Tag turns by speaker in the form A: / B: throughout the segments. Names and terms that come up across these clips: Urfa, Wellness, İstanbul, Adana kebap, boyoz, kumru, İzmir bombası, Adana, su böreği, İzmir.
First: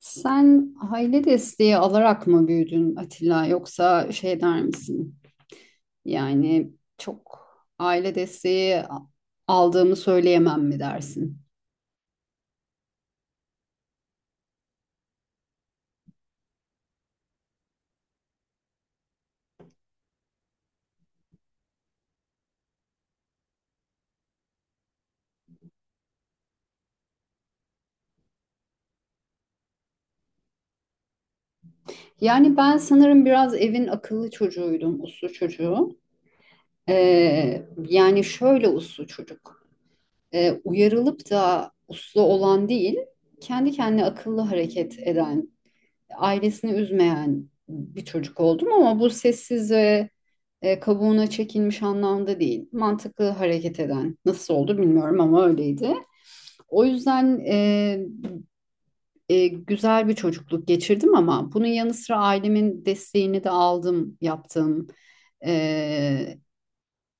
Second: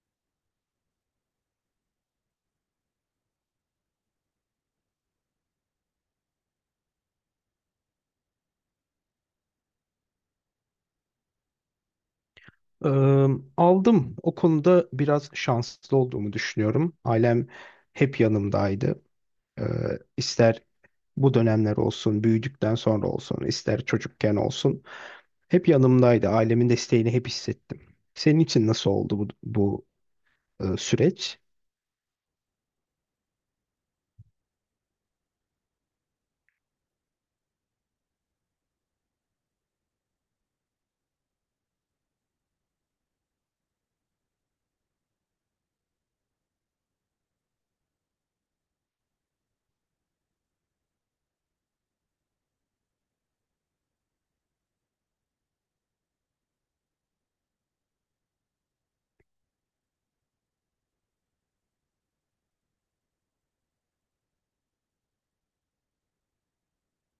A: Sen aile desteği alarak mı büyüdün Atilla yoksa şey der misin? Yani çok aile desteği aldığımı söyleyemem mi dersin?
B: Eee, Aldım. O konuda biraz şanslı olduğumu düşünüyorum. Ailem hep yanımdaydı. İster bu dönemler olsun, büyüdükten sonra olsun, ister çocukken olsun. Hep yanımdaydı. Ailemin desteğini hep hissettim. Senin için nasıl oldu bu süreç?
A: Yani ben sanırım biraz evin akıllı çocuğuydum, uslu çocuğu. Yani şöyle uslu çocuk. Uyarılıp da uslu olan değil, kendi kendine akıllı hareket eden, ailesini üzmeyen bir çocuk oldum ama bu sessiz ve kabuğuna çekilmiş anlamda değil. Mantıklı hareket eden. Nasıl oldu bilmiyorum ama öyleydi. O yüzden güzel bir çocukluk geçirdim ama bunun yanı sıra ailemin desteğini de aldım, yaptım. E,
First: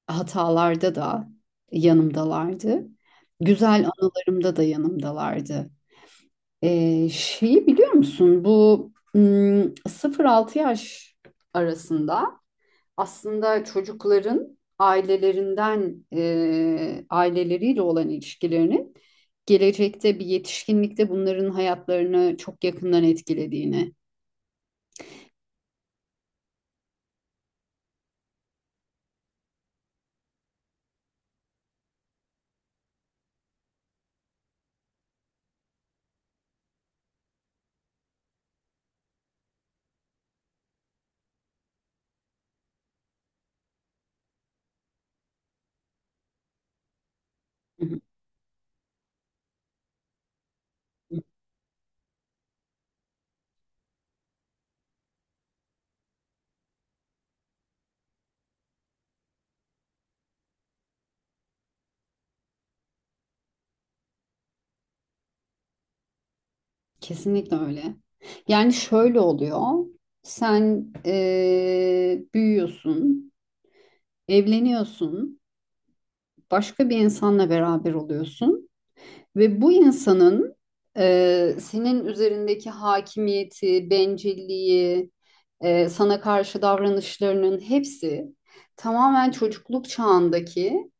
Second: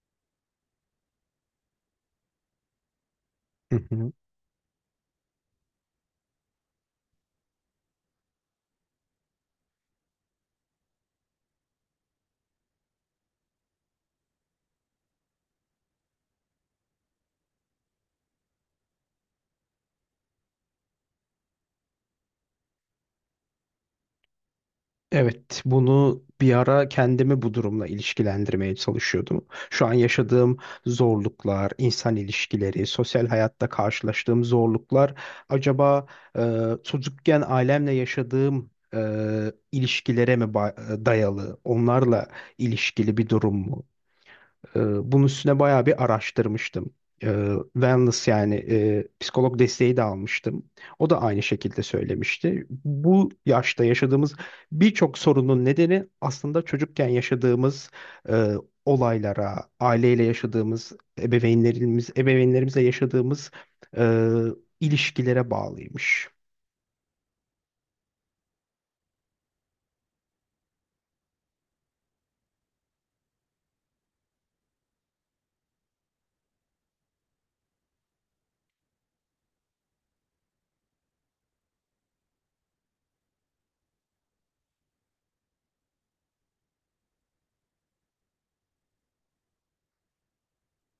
A: hatalarda da yanımdalardı.
B: Hı
A: Güzel
B: hı.
A: anılarımda da yanımdalardı. Şeyi biliyor musun? Bu 0-6 yaş arasında aslında çocukların ailelerinden aileleriyle olan ilişkilerinin gelecekte bir yetişkinlikte bunların hayatlarını çok yakından etkilediğini.
B: Evet, bunu bir ara kendimi bu durumla ilişkilendirmeye çalışıyordum. Şu an yaşadığım zorluklar, insan ilişkileri, sosyal hayatta karşılaştığım zorluklar, acaba çocukken ailemle yaşadığım ilişkilere dayalı, onlarla ilişkili bir durum mu? Ee, Bunun üstüne bayağı bir araştırmıştım.
A: Hı hı.
B: Wellness yani psikolog desteği de almıştım. O da aynı şekilde söylemişti. Bu yaşta yaşadığımız birçok sorunun nedeni aslında çocukken yaşadığımız e, olaylara, aileyle yaşadığımız, ebeveynlerimizle yaşadığımız e, ilişkilere bağlıymış.
A: Kesinlikle öyle. Yani şöyle oluyor. Sen büyüyorsun, evleniyorsun, başka bir insanla beraber oluyorsun ve bu insanın senin üzerindeki hakimiyeti, bencilliği, sana karşı davranışlarının hepsi tamamen çocukluk çağındaki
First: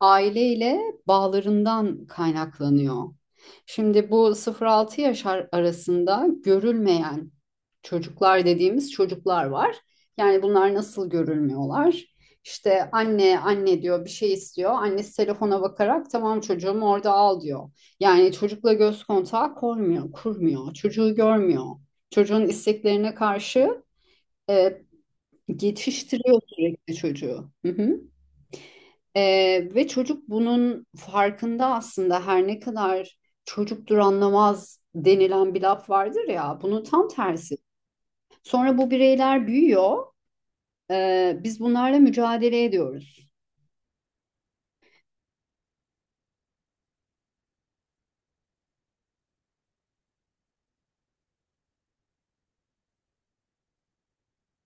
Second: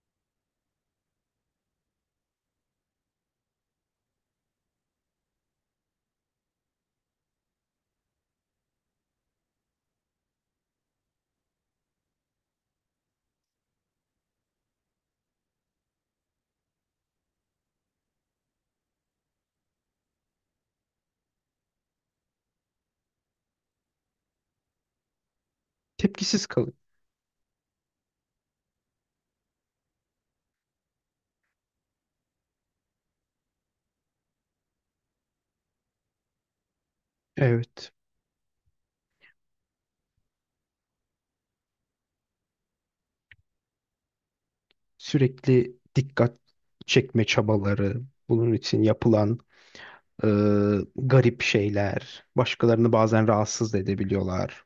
A: aileyle bağlarından kaynaklanıyor. Şimdi bu 0-6 yaş arasında görülmeyen çocuklar dediğimiz çocuklar var. Yani bunlar nasıl görülmüyorlar? İşte anne anne diyor bir şey istiyor. Annesi telefona bakarak tamam çocuğum orada al diyor. Yani çocukla göz kontağı kurmuyor, kurmuyor. Çocuğu görmüyor. Çocuğun isteklerine karşı e, geçiştiriyor
B: Tepkisiz kalın.
A: sürekli çocuğu. Hı hı. Ve çocuk bunun farkında aslında her ne kadar çocuktur anlamaz denilen bir laf vardır ya bunun tam tersi.
B: Evet.
A: Sonra bu bireyler büyüyor. Biz bunlarla mücadele ediyoruz.
B: Sürekli dikkat çekme çabaları, bunun için yapılan Ee, garip şeyler. Başkalarını bazen rahatsız da edebiliyorlar.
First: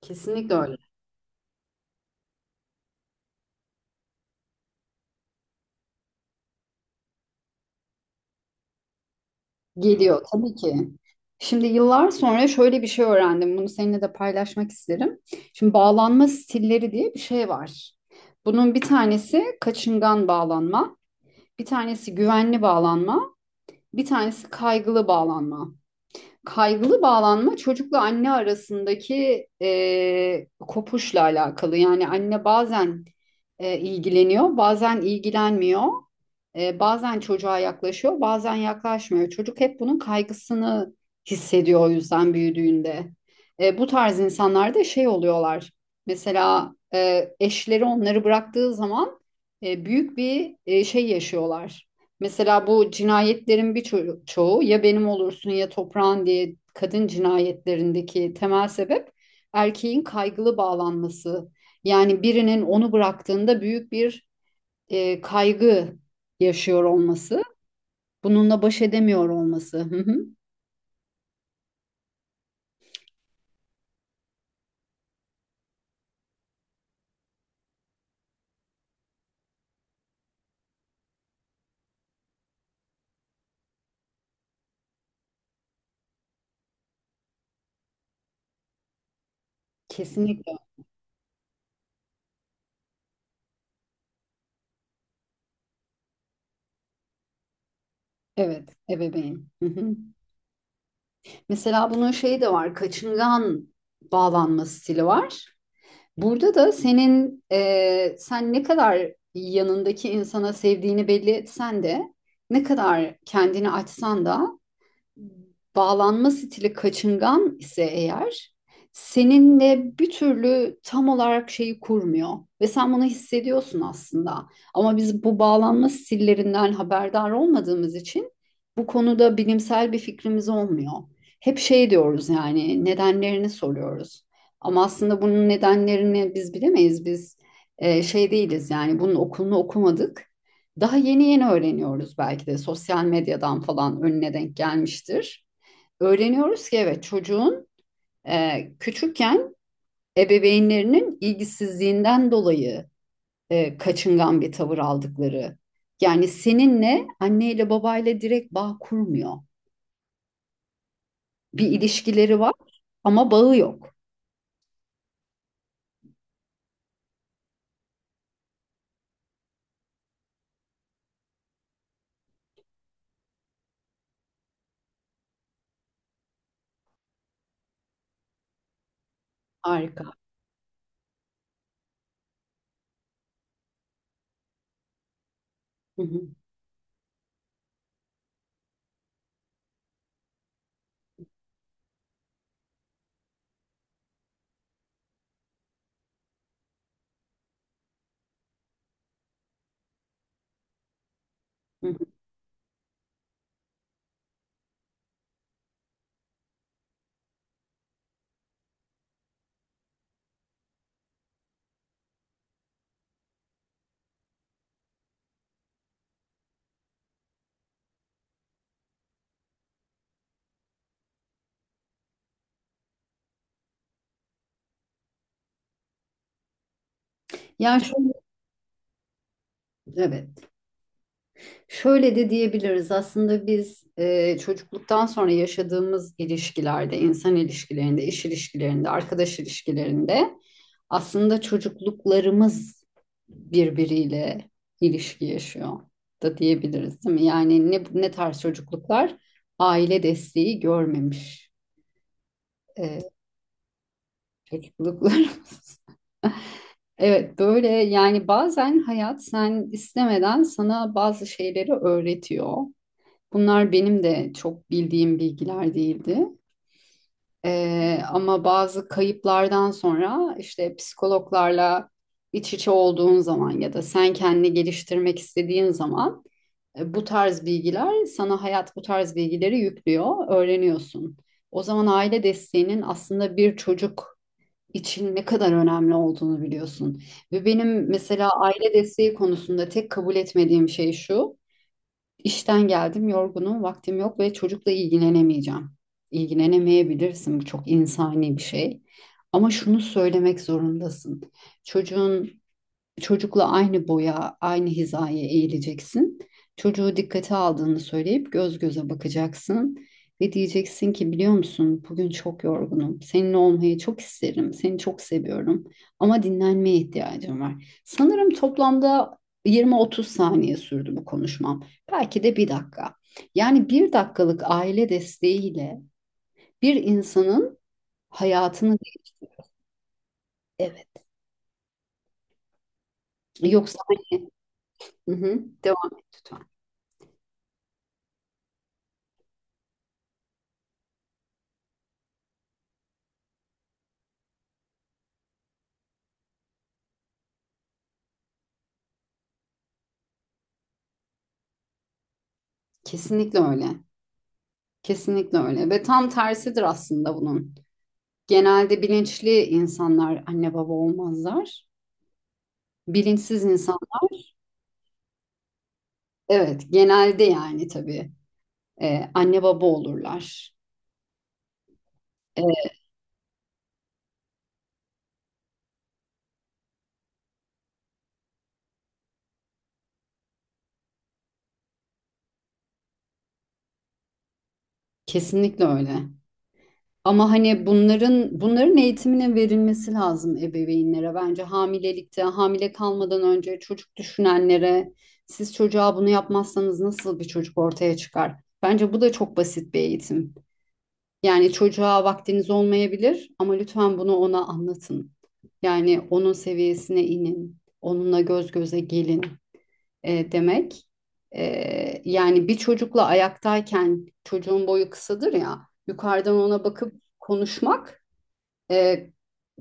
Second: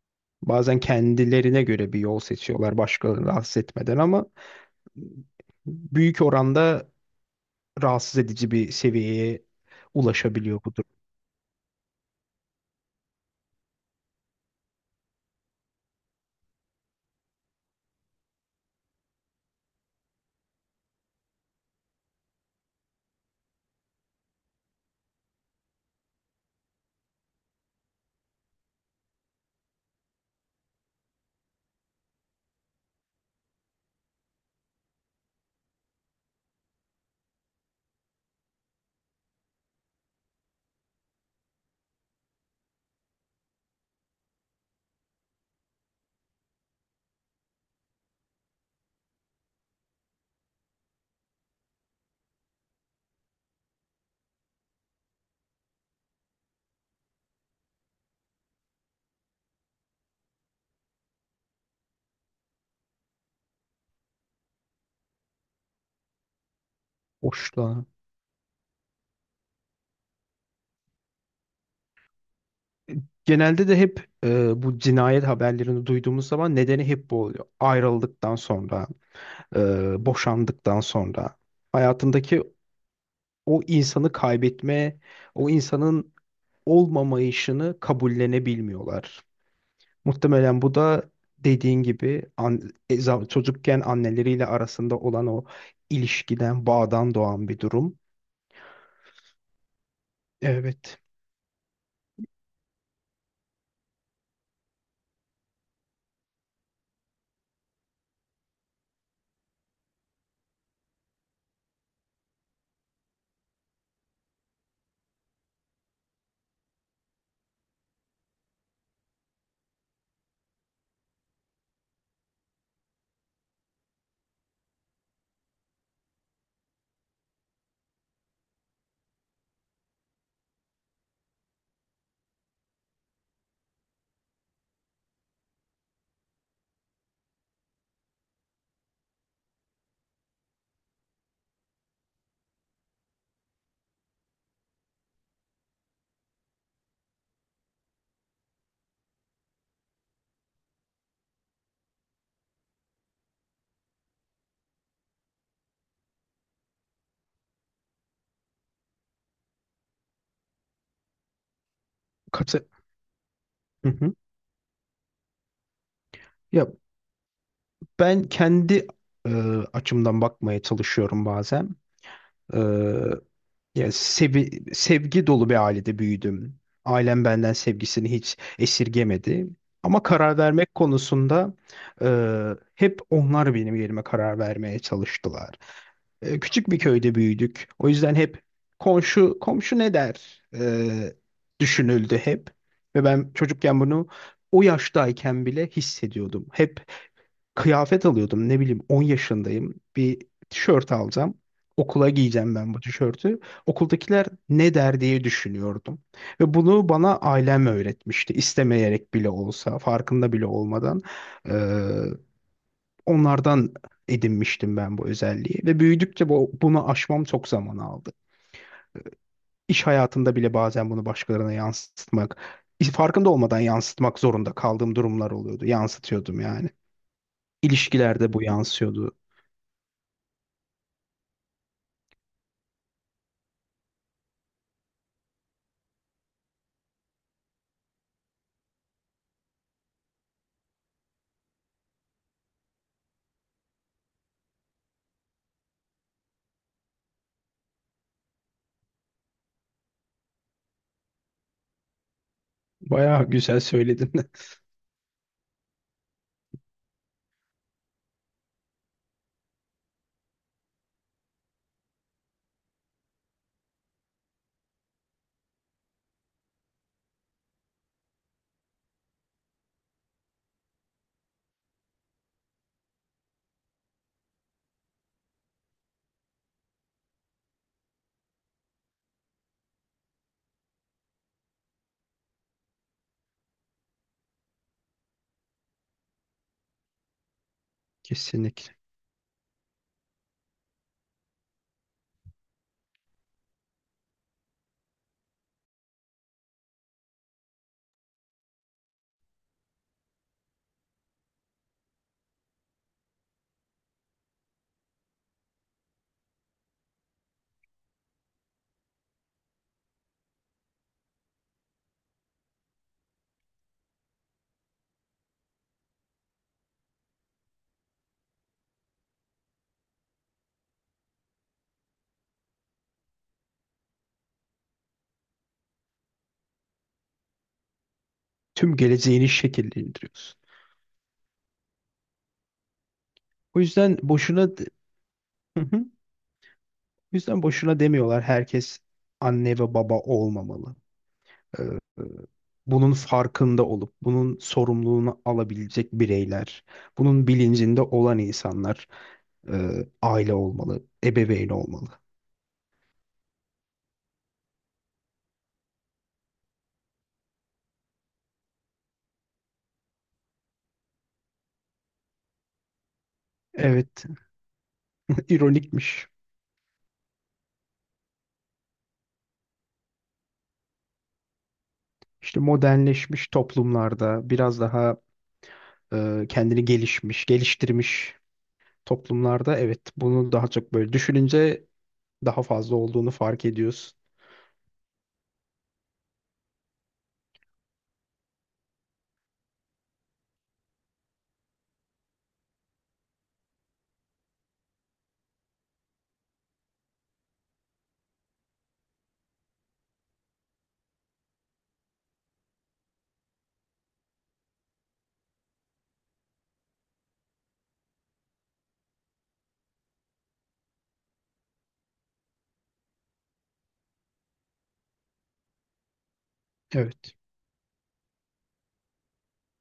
A: Kesinlikle öyle.
B: Bazen kendilerine göre bir yol seçiyorlar başkalarını rahatsız etmeden ama büyük oranda rahatsız edici bir seviyeye
A: Geliyor tabii
B: ulaşabiliyor
A: ki.
B: bu durum.
A: Şimdi yıllar sonra şöyle bir şey öğrendim. Bunu seninle de paylaşmak isterim. Şimdi bağlanma stilleri diye bir şey var. Bunun bir tanesi kaçıngan bağlanma, bir tanesi güvenli bağlanma, bir tanesi kaygılı bağlanma. Kaygılı bağlanma çocukla anne arasındaki kopuşla alakalı. Yani anne bazen ilgileniyor, bazen ilgilenmiyor, bazen çocuğa yaklaşıyor, bazen yaklaşmıyor. Çocuk hep bunun kaygısını hissediyor o yüzden büyüdüğünde. Bu tarz insanlar da şey oluyorlar. Mesela eşleri onları bıraktığı zaman büyük bir şey yaşıyorlar. Mesela bu cinayetlerin bir çoğu ya benim olursun ya toprağın diye kadın cinayetlerindeki temel sebep erkeğin kaygılı bağlanması. Yani birinin onu bıraktığında büyük bir kaygı yaşıyor olması,
B: Hoşla.
A: bununla baş edemiyor olması. Hı hı.
B: Genelde de hep bu cinayet haberlerini duyduğumuz zaman nedeni hep bu oluyor. Ayrıldıktan sonra, boşandıktan sonra hayatındaki o insanı kaybetme, o insanın olmamayışını kabullenebilmiyorlar.
A: Kesinlikle.
B: Muhtemelen bu da dediğin gibi çocukken anneleriyle arasında olan o ilişkiden, bağdan doğan bir durum.
A: Evet, ebeveyn. Hı hı.
B: Evet.
A: Mesela bunun şeyi de var, kaçıngan bağlanma stili var. Burada da sen ne kadar yanındaki insana sevdiğini belli etsen de ne kadar kendini açsan da bağlanma stili kaçıngan ise eğer seninle bir türlü tam olarak şeyi kurmuyor ve sen bunu hissediyorsun aslında. Ama biz bu bağlanma stillerinden haberdar olmadığımız için bu konuda bilimsel bir fikrimiz olmuyor. Hep şey diyoruz yani nedenlerini soruyoruz. Ama aslında bunun nedenlerini biz bilemeyiz. Biz şey değiliz yani bunun okulunu okumadık. Daha yeni yeni öğreniyoruz belki de sosyal medyadan falan önüne denk gelmiştir. Öğreniyoruz ki evet çocuğun küçükken ebeveynlerinin ilgisizliğinden dolayı kaçıngan bir tavır aldıkları. Yani seninle anneyle babayla direkt bağ kurmuyor. Bir ilişkileri var
B: Katı.
A: ama bağı
B: Hı
A: yok.
B: hı. Ya ben kendi e, açımdan bakmaya çalışıyorum bazen. E, Ya sevgi dolu bir ailede büyüdüm. Ailem benden sevgisini hiç esirgemedi. Ama
A: Harika.
B: karar vermek konusunda e, hep onlar benim yerime karar vermeye çalıştılar.
A: Hı hı,
B: E, küçük bir köyde büyüdük. O yüzden hep komşu komşu ne der, düşünüldü hep. Ve ben çocukken bunu o yaştayken bile hissediyordum. Hep kıyafet alıyordum. Ne bileyim 10 yaşındayım. Bir tişört alacağım.
A: hı hı.
B: Okula giyeceğim ben bu tişörtü. Okuldakiler ne der diye düşünüyordum. Ve bunu bana ailem öğretmişti. İstemeyerek bile olsa, farkında bile olmadan. Ee, Onlardan edinmiştim ben bu özelliği ve büyüdükçe bunu aşmam çok zaman aldı. İş hayatında bile bazen bunu başkalarına yansıtmak, farkında olmadan yansıtmak zorunda kaldığım durumlar oluyordu. Yansıtıyordum yani.
A: Yani şöyle,
B: İlişkilerde bu yansıyordu.
A: evet. Şöyle de diyebiliriz aslında biz çocukluktan sonra yaşadığımız ilişkilerde, insan ilişkilerinde, iş ilişkilerinde, arkadaş ilişkilerinde aslında çocukluklarımız birbiriyle ilişki yaşıyor da diyebiliriz değil mi? Yani ne, ne tarz çocukluklar? Aile desteği görmemiş e,
B: Bayağı güzel söyledin.
A: çocukluklarımız. Evet böyle yani bazen hayat sen istemeden sana bazı şeyleri öğretiyor. Bunlar benim de çok bildiğim bilgiler değildi. Ama bazı kayıplardan sonra işte psikologlarla iç içe olduğun zaman ya da sen kendini geliştirmek istediğin zaman bu tarz bilgiler sana hayat bu tarz bilgileri yüklüyor, öğreniyorsun. O zaman aile desteğinin aslında bir çocuk için ne kadar önemli olduğunu biliyorsun. Ve benim mesela aile
B: Kesinlikle.
A: desteği konusunda tek kabul etmediğim şey şu. İşten geldim, yorgunum, vaktim yok ve çocukla ilgilenemeyeceğim. İlgilenemeyebilirsin, bu çok insani bir şey. Ama şunu söylemek zorundasın. Çocuğun Çocukla aynı boya, aynı hizaya eğileceksin. Çocuğu dikkate aldığını söyleyip göz göze bakacaksın ve diyeceksin ki biliyor musun bugün çok yorgunum. Seninle olmayı çok isterim. Seni çok seviyorum ama dinlenmeye ihtiyacım var. Sanırım toplamda 20-30 saniye sürdü bu konuşmam. Belki de bir dakika. Yani bir dakikalık aile desteğiyle bir insanın hayatını
B: Tüm geleceğini
A: değiştirir.
B: şekillendiriyorsun.
A: Evet.
B: O
A: Yoksa
B: yüzden
A: hani,
B: boşuna de-
A: hı hı,
B: Hı hı. O
A: devam et lütfen.
B: yüzden boşuna demiyorlar, herkes anne ve baba olmamalı. Ee, Bunun farkında olup bunun sorumluluğunu alabilecek bireyler, bunun bilincinde olan insanlar e, aile olmalı, ebeveyn olmalı.
A: Kesinlikle öyle. Kesinlikle öyle ve tam tersidir aslında bunun. Genelde bilinçli insanlar anne baba olmazlar. Bilinçsiz
B: Evet,
A: insanlar
B: ironikmiş.
A: evet genelde yani tabii anne baba olurlar.
B: İşte
A: E,
B: modernleşmiş toplumlarda biraz daha geliştirmiş toplumlarda evet bunu daha çok böyle düşününce daha fazla olduğunu fark ediyorsun.
A: kesinlikle öyle. Ama hani bunların eğitiminin verilmesi lazım ebeveynlere bence hamilelikte, hamile kalmadan önce çocuk düşünenlere siz çocuğa bunu yapmazsanız nasıl bir çocuk ortaya çıkar? Bence bu da çok basit bir eğitim. Yani çocuğa vaktiniz olmayabilir ama lütfen bunu ona anlatın. Yani onun seviyesine inin, onunla göz göze gelin demek. Yani bir çocukla ayaktayken çocuğun boyu kısadır ya, yukarıdan ona bakıp
B: Evet.
A: konuşmak e,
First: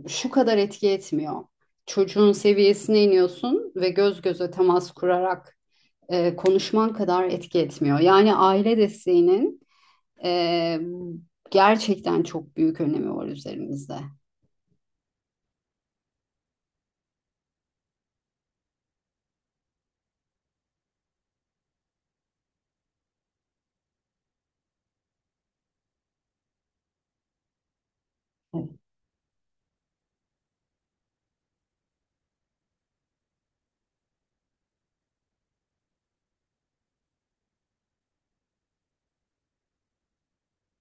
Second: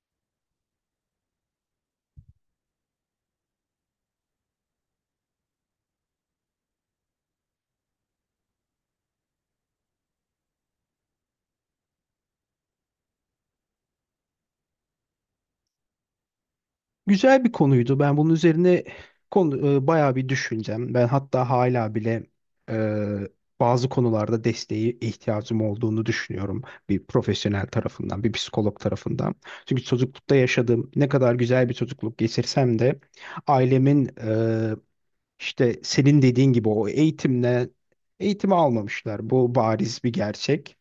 A: şu kadar etki etmiyor. Çocuğun seviyesine iniyorsun ve göz göze temas kurarak konuşman kadar etki etmiyor. Yani aile desteğinin ee, gerçekten çok büyük önemi var üzerimizde.
B: Güzel bir konuydu. Ben bunun üzerine bayağı bir düşüneceğim. Ben hatta hala bile e, bazı konularda desteğe ihtiyacım olduğunu düşünüyorum. Bir profesyonel tarafından, bir
A: Evet,
B: psikolog tarafından. Çünkü çocuklukta yaşadığım ne kadar güzel bir çocukluk geçirsem de ailemin işte senin dediğin gibi o eğitimle eğitimi almamışlar. Bu bariz bir gerçek.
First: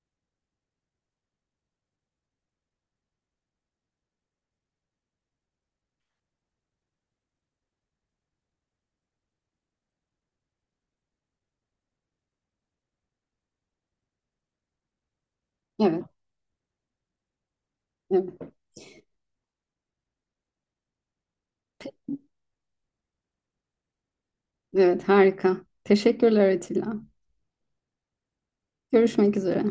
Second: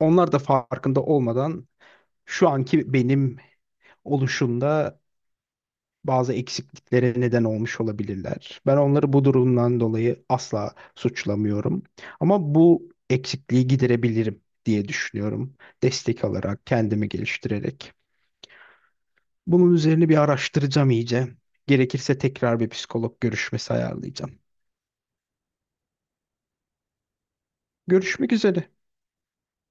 B: Onlar da farkında olmadan şu anki benim oluşumda bazı eksikliklere neden olmuş olabilirler. Ben onları bu durumdan dolayı asla suçlamıyorum. Ama bu eksikliği giderebilirim diye düşünüyorum.
A: evet,
B: Destek alarak, kendimi geliştirerek.
A: evet,
B: Bunun üzerine bir araştıracağım iyice. Gerekirse tekrar bir psikolog görüşmesi ayarlayacağım.
A: evet harika. Teşekkürler Atilla.
B: Görüşmek üzere.
A: Görüşmek üzere.